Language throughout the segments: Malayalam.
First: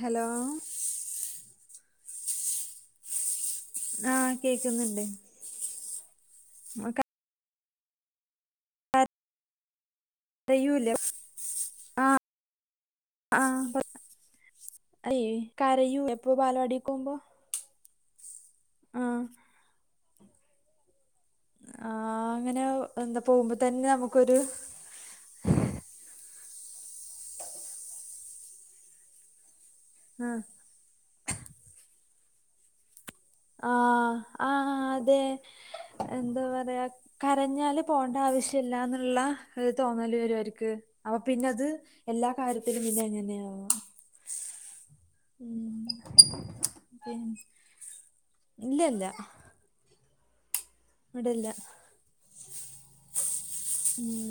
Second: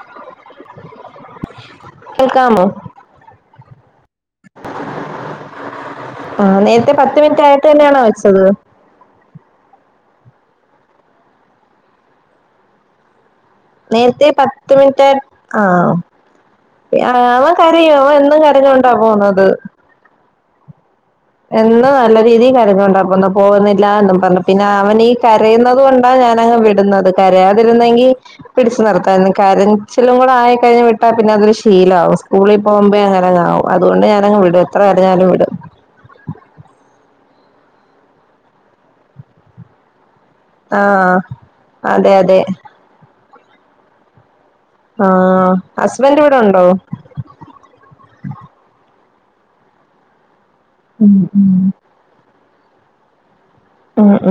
ഹലോ? കേൾക്കാമോ ആഹ് കേക്കുന്നുണ്ട് ആ നേരത്തെ പത്ത് മിനിറ്റ ആയിട്ട് തന്നെയണോ വെച്ചത് അറയൂല ആഹ് ആഹ് നേരത്തെ പത്ത് മിനിറ്റ് അയ് ആഹ് കരയൂ എപ്പോ ബാലവാടിക്ക് പോകുമ്പോ ആഹ കരയോ എന്നും കരഞ്ഞോണ്ട ആഹ് പോന്നത് എന്നും നല്ല ആഹ് രീതിൽ അങ്ങനെ കാരഞ്ഞോണ്ട എന്താ പോകുന്ന പോകുമ്പോ തന്നെ പോകുന്നില്ല എന്നും നമുക്കൊരു പറഞ്ഞ പിന്നെ അവൻ ഈ കരയുന്നത് കൊണ്ടാ ഞനങ്ങു വിടുന്നത് കരയാതിരുന്നെങ്കിൽ പിടിച്ചു നിർത്തായിരുന്നു കരചിലും കൂടെ ആഹ് ആയി കഴിഞ്ഞ് വിട്ടാൽ പിന്നെ അതില് ശീലംആവും സ്കൂളിൽ പോകുമ്പോ അങ്ങ് ആവും അതുകൊണ്ട് ആഹ് ഞാനങ്ങ് വിടും ആഹ് എത്ര അതെ കരഞ്ഞാലും വിടും എന്താ പറയാ കരഞ്ഞാല് പോണ്ട ആവശ്യ ഇല്ല ന്നുള്ള ഒരു തോന്നൽ വരുഅവര്ക് ആ അപ്പ പിന്നെത് അതെ എല്ലാ അതെ കാര്യത്തിലും പിന്നെ എങ്ങനെയാ ആഹ് ഹസ്ബന്റ് ഇവിടെ ഉണ്ടോ? [unintelligible] ഇല്ല ഇല്ല ഉം ഉം. ഉം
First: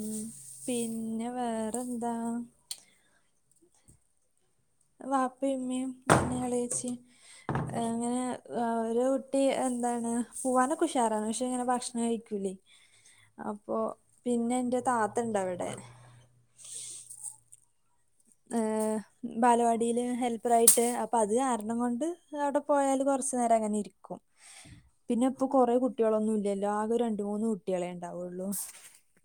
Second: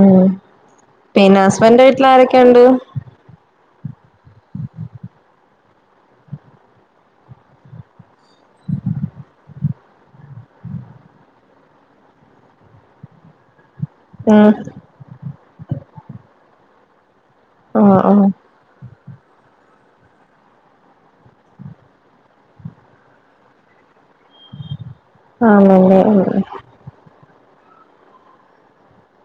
പിന്നെ ഹസ്ബൻന്റെ വീട്ടിൽ വേറെന്താ ആരൊക്കെയുണ്ട് വാപ്പി ഇമ്മി ഇളയിച്ചി എ അങ്ങനെ ഒരു കുട്ടി എന്താണ് പോവാനൊക്കെ ഉഷാറാണ് പക്ഷെ ഇങ്ങനെ ഭക്ഷണം കഴിക്കൂലേ അപ്പൊ ഉം പിന്നെ ന്റെ താത്ത ഇണ്ട് അവിടെ ആഹ് ആഹ് ഏഹ് ബാലവാടിൽ ഹെൽപ്പർ ആായിട്ട് അപ്പൊ അത് കാരണം കൊണ്ട് അധ് അവിടെ പോയാല് കൊറച്ചു നേരം അങ്ങനെ ഇരി രിക്കും [unintelligible] പിന്നെ ഇപ്പൊ കുറെേ ആണല്ലേ കുട്ടികളൊന്നും ഇല്ലല്ലോ ആകെ രണ്ടോ മൂന്നോ കുട്ടികളെ ഉണ്ടാവുള്ളു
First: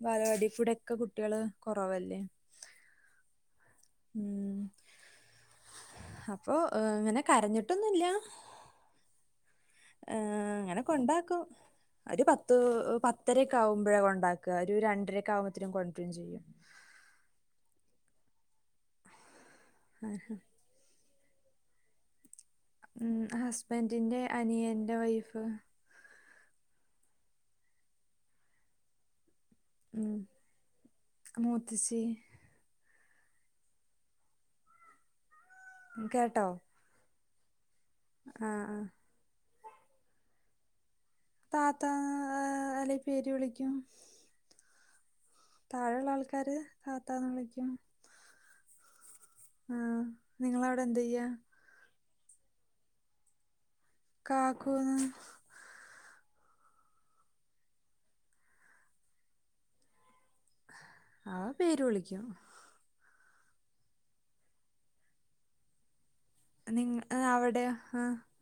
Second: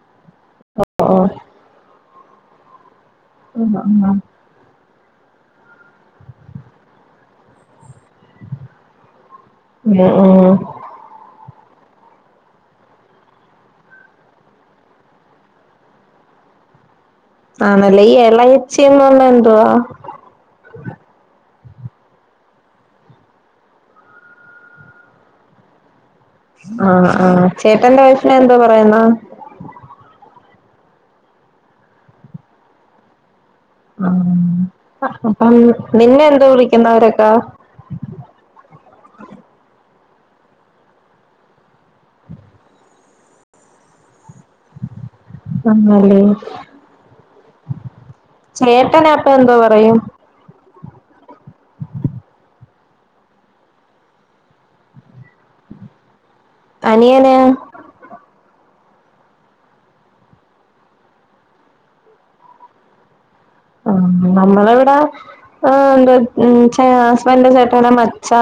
ബാലവാടികുടെ ഒക്കെ ഓഹ് കുട്ടിയാള് കൊറവല്ലേ ഉം ഉം ഉം അപ്പൊ അങ്ങനെ കരഞ്ഞിട്ടൊന്നുല്ല ഏഹ് ഉം അങ്ങനെക്കെയുണ്ടാക്കും ഒരു പത്ത് പത്തരക്കെ ആകുമ്പോഴേ കൊണ്ടാക്ക ഒരു രണ്ടരക്ക ആകുമ്പോതിന്നു കൊണ്ട്രും ചെയ്യും. ആണല്ലേ ഈ ഇളയച്ചിന്ന് പറഞ്ഞന്തുവാ ഏഹ് ഹേ ഉ ഹസ്ബൻറിന്റെ അനിയന്റെ വൈഫ് ആഹ് ആഹ് ചേട്ടന്റെ വൈഫിനെ എന്തോ പറയുന്ന ഉം മൂത്തചി അപ്പം [unintelligible] നിന്നെ എന്തോ കേട്ടോ വിളിക്കുന്നവരൊക്കാ? ആഹ് ആഹ് താതാണ് [unintelligible] അല്ലെങ്കിൽ പേര് വിളിക്കും [inaudible] താഴെയുള്ള ആണല്ലേ ആൾക്കാർ താത്താന്ന് വിളിക്കും ചേട്ടനപോഎന്തോ പറയും നിങ്ങള് അവിടെ എന്തയ്യാ? [unintelligible] കാക്കൂന്ന് അനിയനേ? ആഹ് പേര് വിളിക്കും ആഹ് നമ്മളെ ഇവിടെ ഏഹ് എന്തോ നിങ്ങ ഹസ്ബൻ്റിൻ്റെ അവിടെയോ ചേട്ടനെ ആഹ് മച്ചാ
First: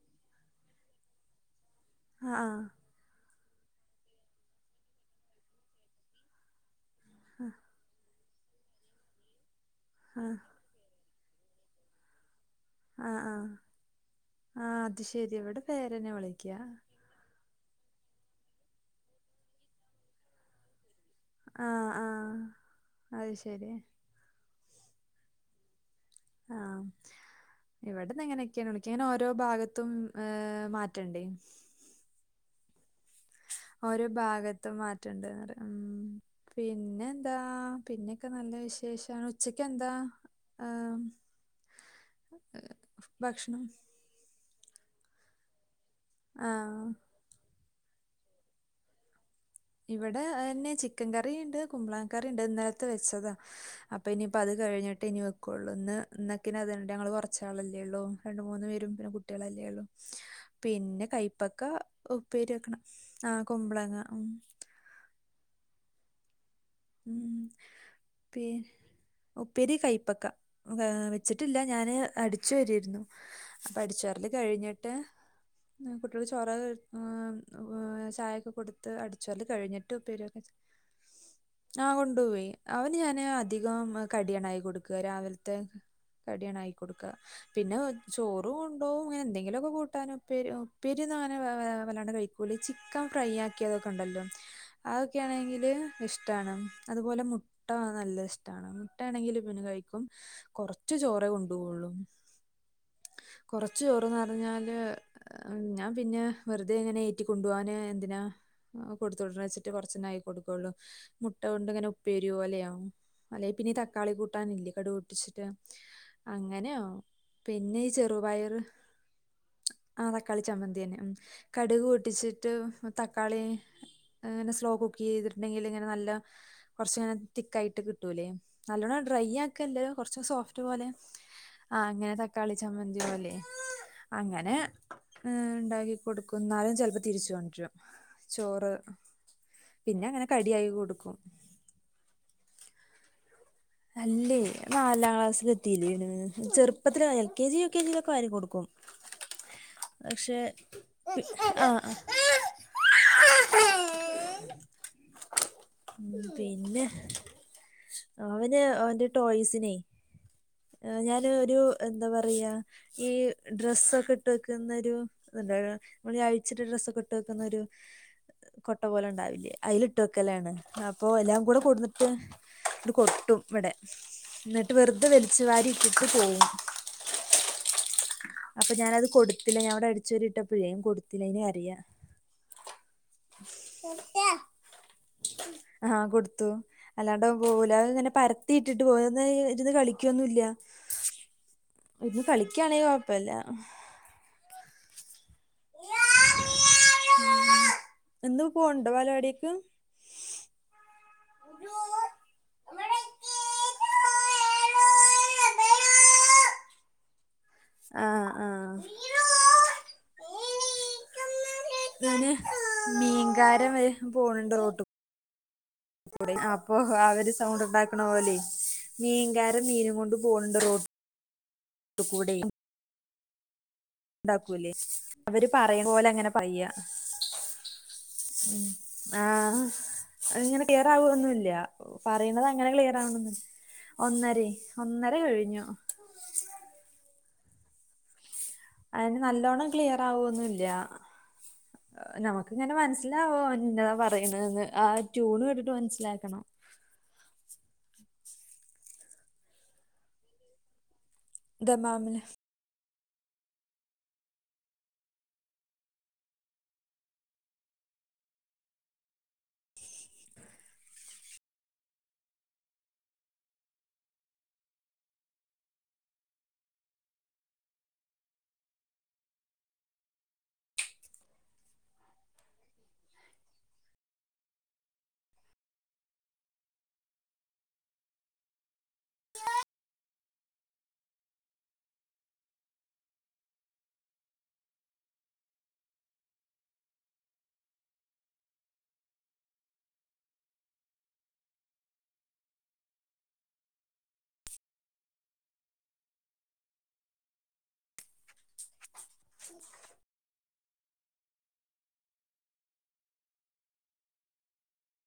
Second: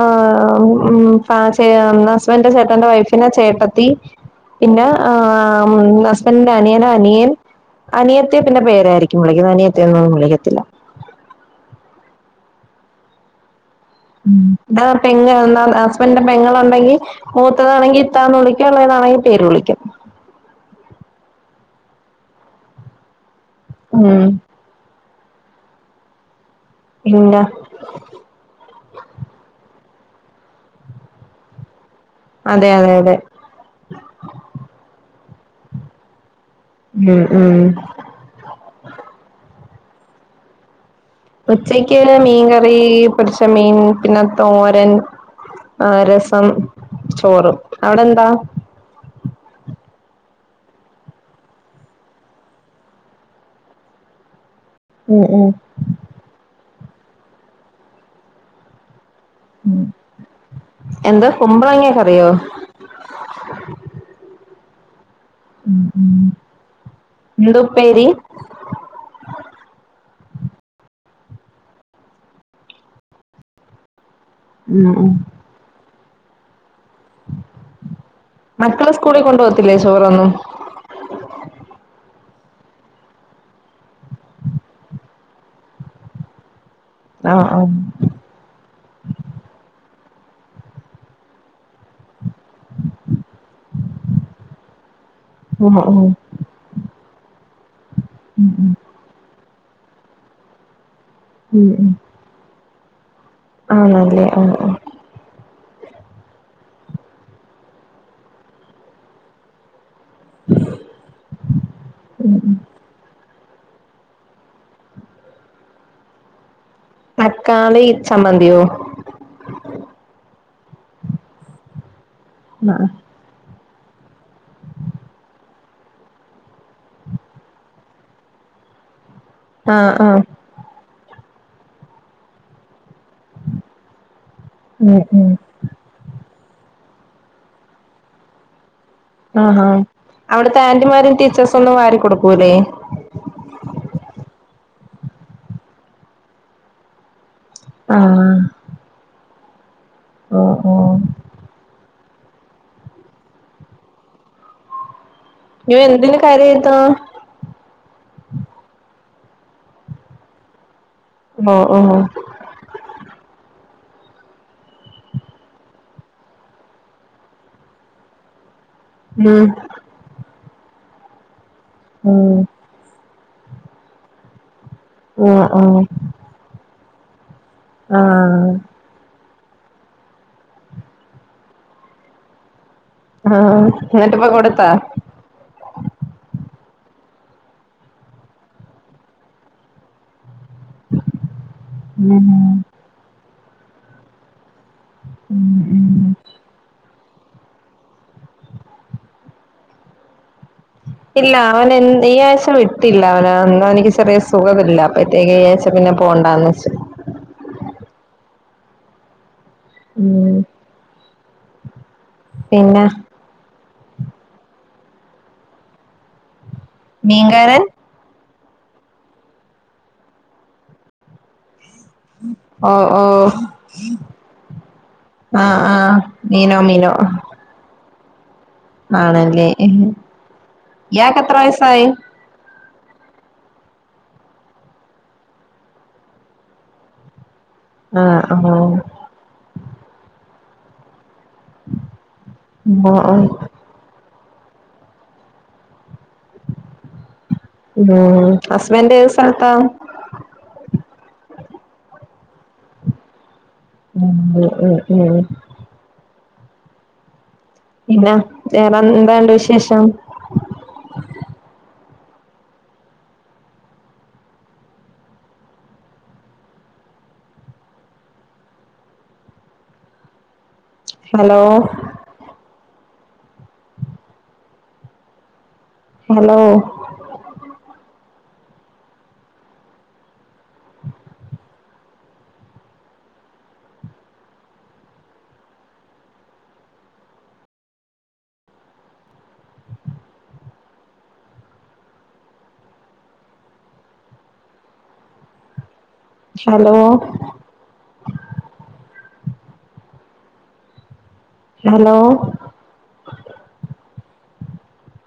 ആഹ് ഉം ചേ ആഹ് ഹസ്ബന്റെ ആഹ് ചേട്ടന്റെ വൈഫ് പിന്നെ ചേട്ടത്തി പിന്നെ ആ മ് ഹസ്ബൻ്റിന്റെ അനിയനൊ അനിയൻ അനിയത്തിയെ പിന്നെ പേരായിരിക്കും വിളിക്കുന്നത് അനിയത്തയൊന്നൊന്നും ആഹ് വിളിക്കത്തില്ല ആഹ് ആഹ് ഉം ആ ഇതാ അത് പെങ്ങ ശരി ഇവിടെ എന്താ പേരന്നെ ഹസ്ബൻ്റിൻ്റെ വിളിക്കുക പെങ്ങളുണ്ടെങ്കിൽ മൂത്തതാണെങ്കി ഇത്താന്ന് വിളിക്കും ഇളയതാണങ്കിൽ പേരു വിളിക്കും ആഹ് ആഹ്അയ് ശരി ഉം ആഹ് പിന്നെ ഇവിടന്ന് ഇങ്ങനെയൊക്കെയാണ് വിളിക്ക ഇങ്ങനെ ഓരോ ഭാഗത്തും ഏഹ് മാറ്റണ്ടെയ് അതെ അതെ അതെ ഓരോ ഭാഗത്തും മാറ്റണ്ട്ന്ന് പറയാ ഉം പിന്നെ ഉം എന്താ ഉം പിന്നെ ഒക്കെ നല്ല വിശേഷാണ് ഉച്ചക്ക് എന്താ ആഹ് ഉച്ചക്ക് മീൻകറി പൊരിച്ച ഭക്ഷണം മീൻ പിന്നെ തോരൻ രസ സം ആ ചോറ് അവിടെ എന്താ ഇവിടെ അയന്നെ ചിക്കൻ കറിണ്ട് കുമ്പളങ്ങ കറി ഇണ്ട് ഇന്നലത്തെ വെച്ചതാ അപ്പൊ ഇനിയിപ്പോ അത് കഴിഞ്ഞി ട്ടയിനി ഉം ഉം വെക്കുള്ളൂ ഇന്ന് ഇന്നക്കിന് അത്ഇണ്ട് ഞങ്ങള് കുറച്ചാളല്ലേ ഉള്ളൂ രണ്ട് മൂന്ന് പേരും പിന്നെ കു കുട്ടികളല്ലേ ഉള്ളൂ പിന്നെ എന്താ കയ്പ്പക്ക കുമ്പളങ്ങ കറിയോ ഉപ്പേരി വെക്കണം ആഹ് കുമ്പളങ്ങ ഉം ഉം ഉം ഉം പി ഉപ്പേരി കൈപ്പക്ക വെച്ചിട്ടില്ല ഞാന് അടിച്ചോരേരുന്നു അപ്പൊ അടിച്ചാ രല് ഉം കഴിഞ്ഞിട്ട് ഉം കുട്ടേൾക്ക് ചോറെകെ ഹ് വ് ചായ കൊടുത്ത് മക്കള് സ്കൂളിൽ കൊണ്ട് അടിച്ചോരല് പോകത്തില്ലേ കഴിഞ്ഞിട്ട് ഉപ്പേരി ചോറൊന്നും വെക്കാച്ചെ ആഹ് കൊണ്ടുപോയ് അവന് ഞാന് അധികം കടിയാണ് ആക്കികൊടുക്ക രാവിലത്തെ കടിയാണ് ആക്കികൊട്ക്ക ആഹ് ആഹ് പിന്നെ ഒ ചോറ് കൊണ്ടോവും ഇങ്ങനെ എന്തെങ്കിലു ഒക്കെ കൂട്ടാന് ഉപ്പേരി ഉപ്പേരി ഒന്നുംഅങ്ങനെ വല്ലാണ്ടെ കഴി ഓല് ചിക്കൻ ഫ്രൈ ആക്കിയതൊക്കെ ഉണ്ടല്ലോ അതൊക്കെയാണെങ്കില് ആഹ് ആഹ് ഇഷ്ടാണ് അതുപോലെ മുട്ട നല്ല ഇഷ്ടാണ് മുട്ടാണെങ്കിൽ പിന്നെ കഴിക്കും കൊറച്ച് ചോറെ ഉം ഉം കൊണ്ടോകൊള്ളൂ കൊറച്ച് ചോറന്ന് ആണല്ലേ ആഹ് ആഹ് പറഞ്ഞാല് ഏഹ് ഞാൻ പിന്നെ വെറുതെ ഇങ്ങനെ ഏറ്റി കൊണ്ടുപോകാൻ എന്തിനാ കൊടുത്തുവിട്ന്ന് വെച്ചി ട്ട് കൊറച്ചൊന്നൊള്ളു ആക്കി കൊടുക്കയുള്ളൂ മുട്ട കൊണ്ട് ഇങ്ങനെ ഉപ്പേരി പോലെയോ അല്ലെ പിന്നെ തക്കാളി കൂട്ടാനില്ലേ കടു പൊട്ടിച്ചിട്ട് അങ്ങനെയോ പിന്നെ തക്കാളി ഈ ചെറുപയറ് ചമ്മന്തിയോ ആഹ് തക്കാളി ചമ്മന്തി തന്നെ ഉം കടുക് പൊട്ടിച്ചിട്ട് ആഹ് ത തക്കാളീ ഏ സ്ലോ കുക്ക് ചെയ്തിട്ടുണ്ടെങ്കിൽ ഇങ്ങനെ നല്ല ല്ല കൊറച്ചിങ്ങനെ തിക്കായിട്ട് കിട്ടൂലെ നല്ലണം ഡ്രൈ ആക്കല്ല ആഹ് കൊറച്ച് ആഹ് സോ ഫ്റ്റ് പോലെ ആഹ് അങ്ങനെ തക്കാളി ചമ്മന്തി പോലെ അങ്ങനെ ഉം ഉം ഏഹ് ഇണ്ടാക്കി കൊടുക്കും ഇന്നാലും ചെലപ്പോ തിരിച്ച് കൊണ്ടരും ചോറ്. ആഹാ പിന്നെ അങ്ങനെ അവിടത്തെ കടിയായി ആന്റിമാരും കൊടുക്കും ടീച്ചേഴ്സും ഒന്നും വാരി കൊടുക്കൂലെ? അല്ലെ നാലാം ക്ലാസ്സില് എത്തിയില്ലെ ചെറുപ്പത്തില് L K G. U K G യിലൊക്കെ ആഹ് വാരികൊടുക്കും. പക്ഷെ ഓഹ് ഓഹ് ആഹ് ആഹ്. ആ യൂ ഉം എന്തിന് കരയിത്താ. പിന്നെ അവന് അവന്റെ ടോയ്സിനെ ഞാൻ ഓ ഒരു ഓ എന്താ പറയാ ഈ ഡ്രസ്സൊക്കെ ഇട്ട് വെക്കുന്നൊരു നമ്മള് ഈ അഴിച്ചിട്ട് ഡ്രസ്സൊക്കെ ഇട്ട് വെക്കുന്നൊരു കൊട്ട ഉം പോലെണ്ടാവില്ലേ അയില് ഇട്ട് വെക്കലാണ് അപ്പൊ എല്ലാം കൂടെ കൊട്ന്ന് ഉം. കൊട്ടും ഇവിടെ എന്നിട്ട് വെറുതെ ഓ വെലിച്ച് ഓ വാരി ഇട്ടിട്ട് പോവും. ആഹ് അപ്പൊ ഞാനത് കൊടുത്തില്ല ഞാൻ ഇവിടെ ച്ചൊരിട്ടപ്പഴേ വേം കൊടുത്തില്ലനി കരയ. ആഹ് എന്നിട്ടിപ്പ കൊടുത്താ ഹ കൊടുത്തു അല്ലാണ്ടവൻ പോവൂൽ ല്ലാതെ ഇങ്ങനെ പരത്തി ഇട്ടിട്ട് പോയോന്ന ഇരുന്ന് കളിക്കുവൊന്നും ഇല്ല. ഇത് ഉം കളിക്കയാണേൽ കുഴപ്പില്ല. ഉം. ഉം എന്നും പോണ്ട ബാലപാടീക്ക്. ഇല്ല അവൻ ഈ ആഴ്ച വിട്ടില്ല അവന് ഇന്നാ എനിക്ക് ചെറിയ സുഖവില്ല അപ്പ തെകയയിച്ചപ്പോ പിന്നെ പോണ്ടന്ന് വെച്ചു. ആഹ് ആഹ്. ഉം. പിന്നെ പിന്നെ മീങ്കാരൻ വരെ പോണിണ്ട് റോട്ട് അപ്പൊ അവര് സൗണ്ട് മീൻകാരൻ ഉണ്ടാക്കണ പോലെ മീൻകാരൻ മീനും കൊണ്ട് പോണിണ്ട് റോട്ട് ട്ട് കൂടെ. ഓ ഓഹ്. ഉണ്ടാക്കൂല്ലേ അവര് പറയണ പോലെ അങ്ങനെ മീനോ പയ്യ മീനോ ഉം. ആണല്ലേ ആഹ് അങ്ങനെ ഇയാക്ക് എത്ര ക്ലിയറാവൊന്നുല്ല. വയസ്സായി പറയുന്നത് അങ്ങനെ ക്ലിയർ ആവണൊന്ന് ഒന്നരെ ഒന്നര കഴിഞ്ഞു. ആഹ് ആഹ്. അയ്ന് നല്ലോണ്ണം ക്ലിയർ ആവോന്നില്ല നമക്കിങ്ങനെ ഓ ഓ മനസ്സിലാവും. ഇന്നതാ പറയണ്ന്ന് ആ ടൂണ് കേട്ടിട്ട് മനസ്സിലാക്കണം. മ് ഹസ്ബൻഡ് ഏത് സ്ഥലത്താ? ദമാമില്. ഉം ഉം ഉം ഹ്. പിന്നെ വേറ എന്താണ്ട് വിശേഷം? ഹലോ? ഹലോ. [unintelligible] Hello [inaudible] hello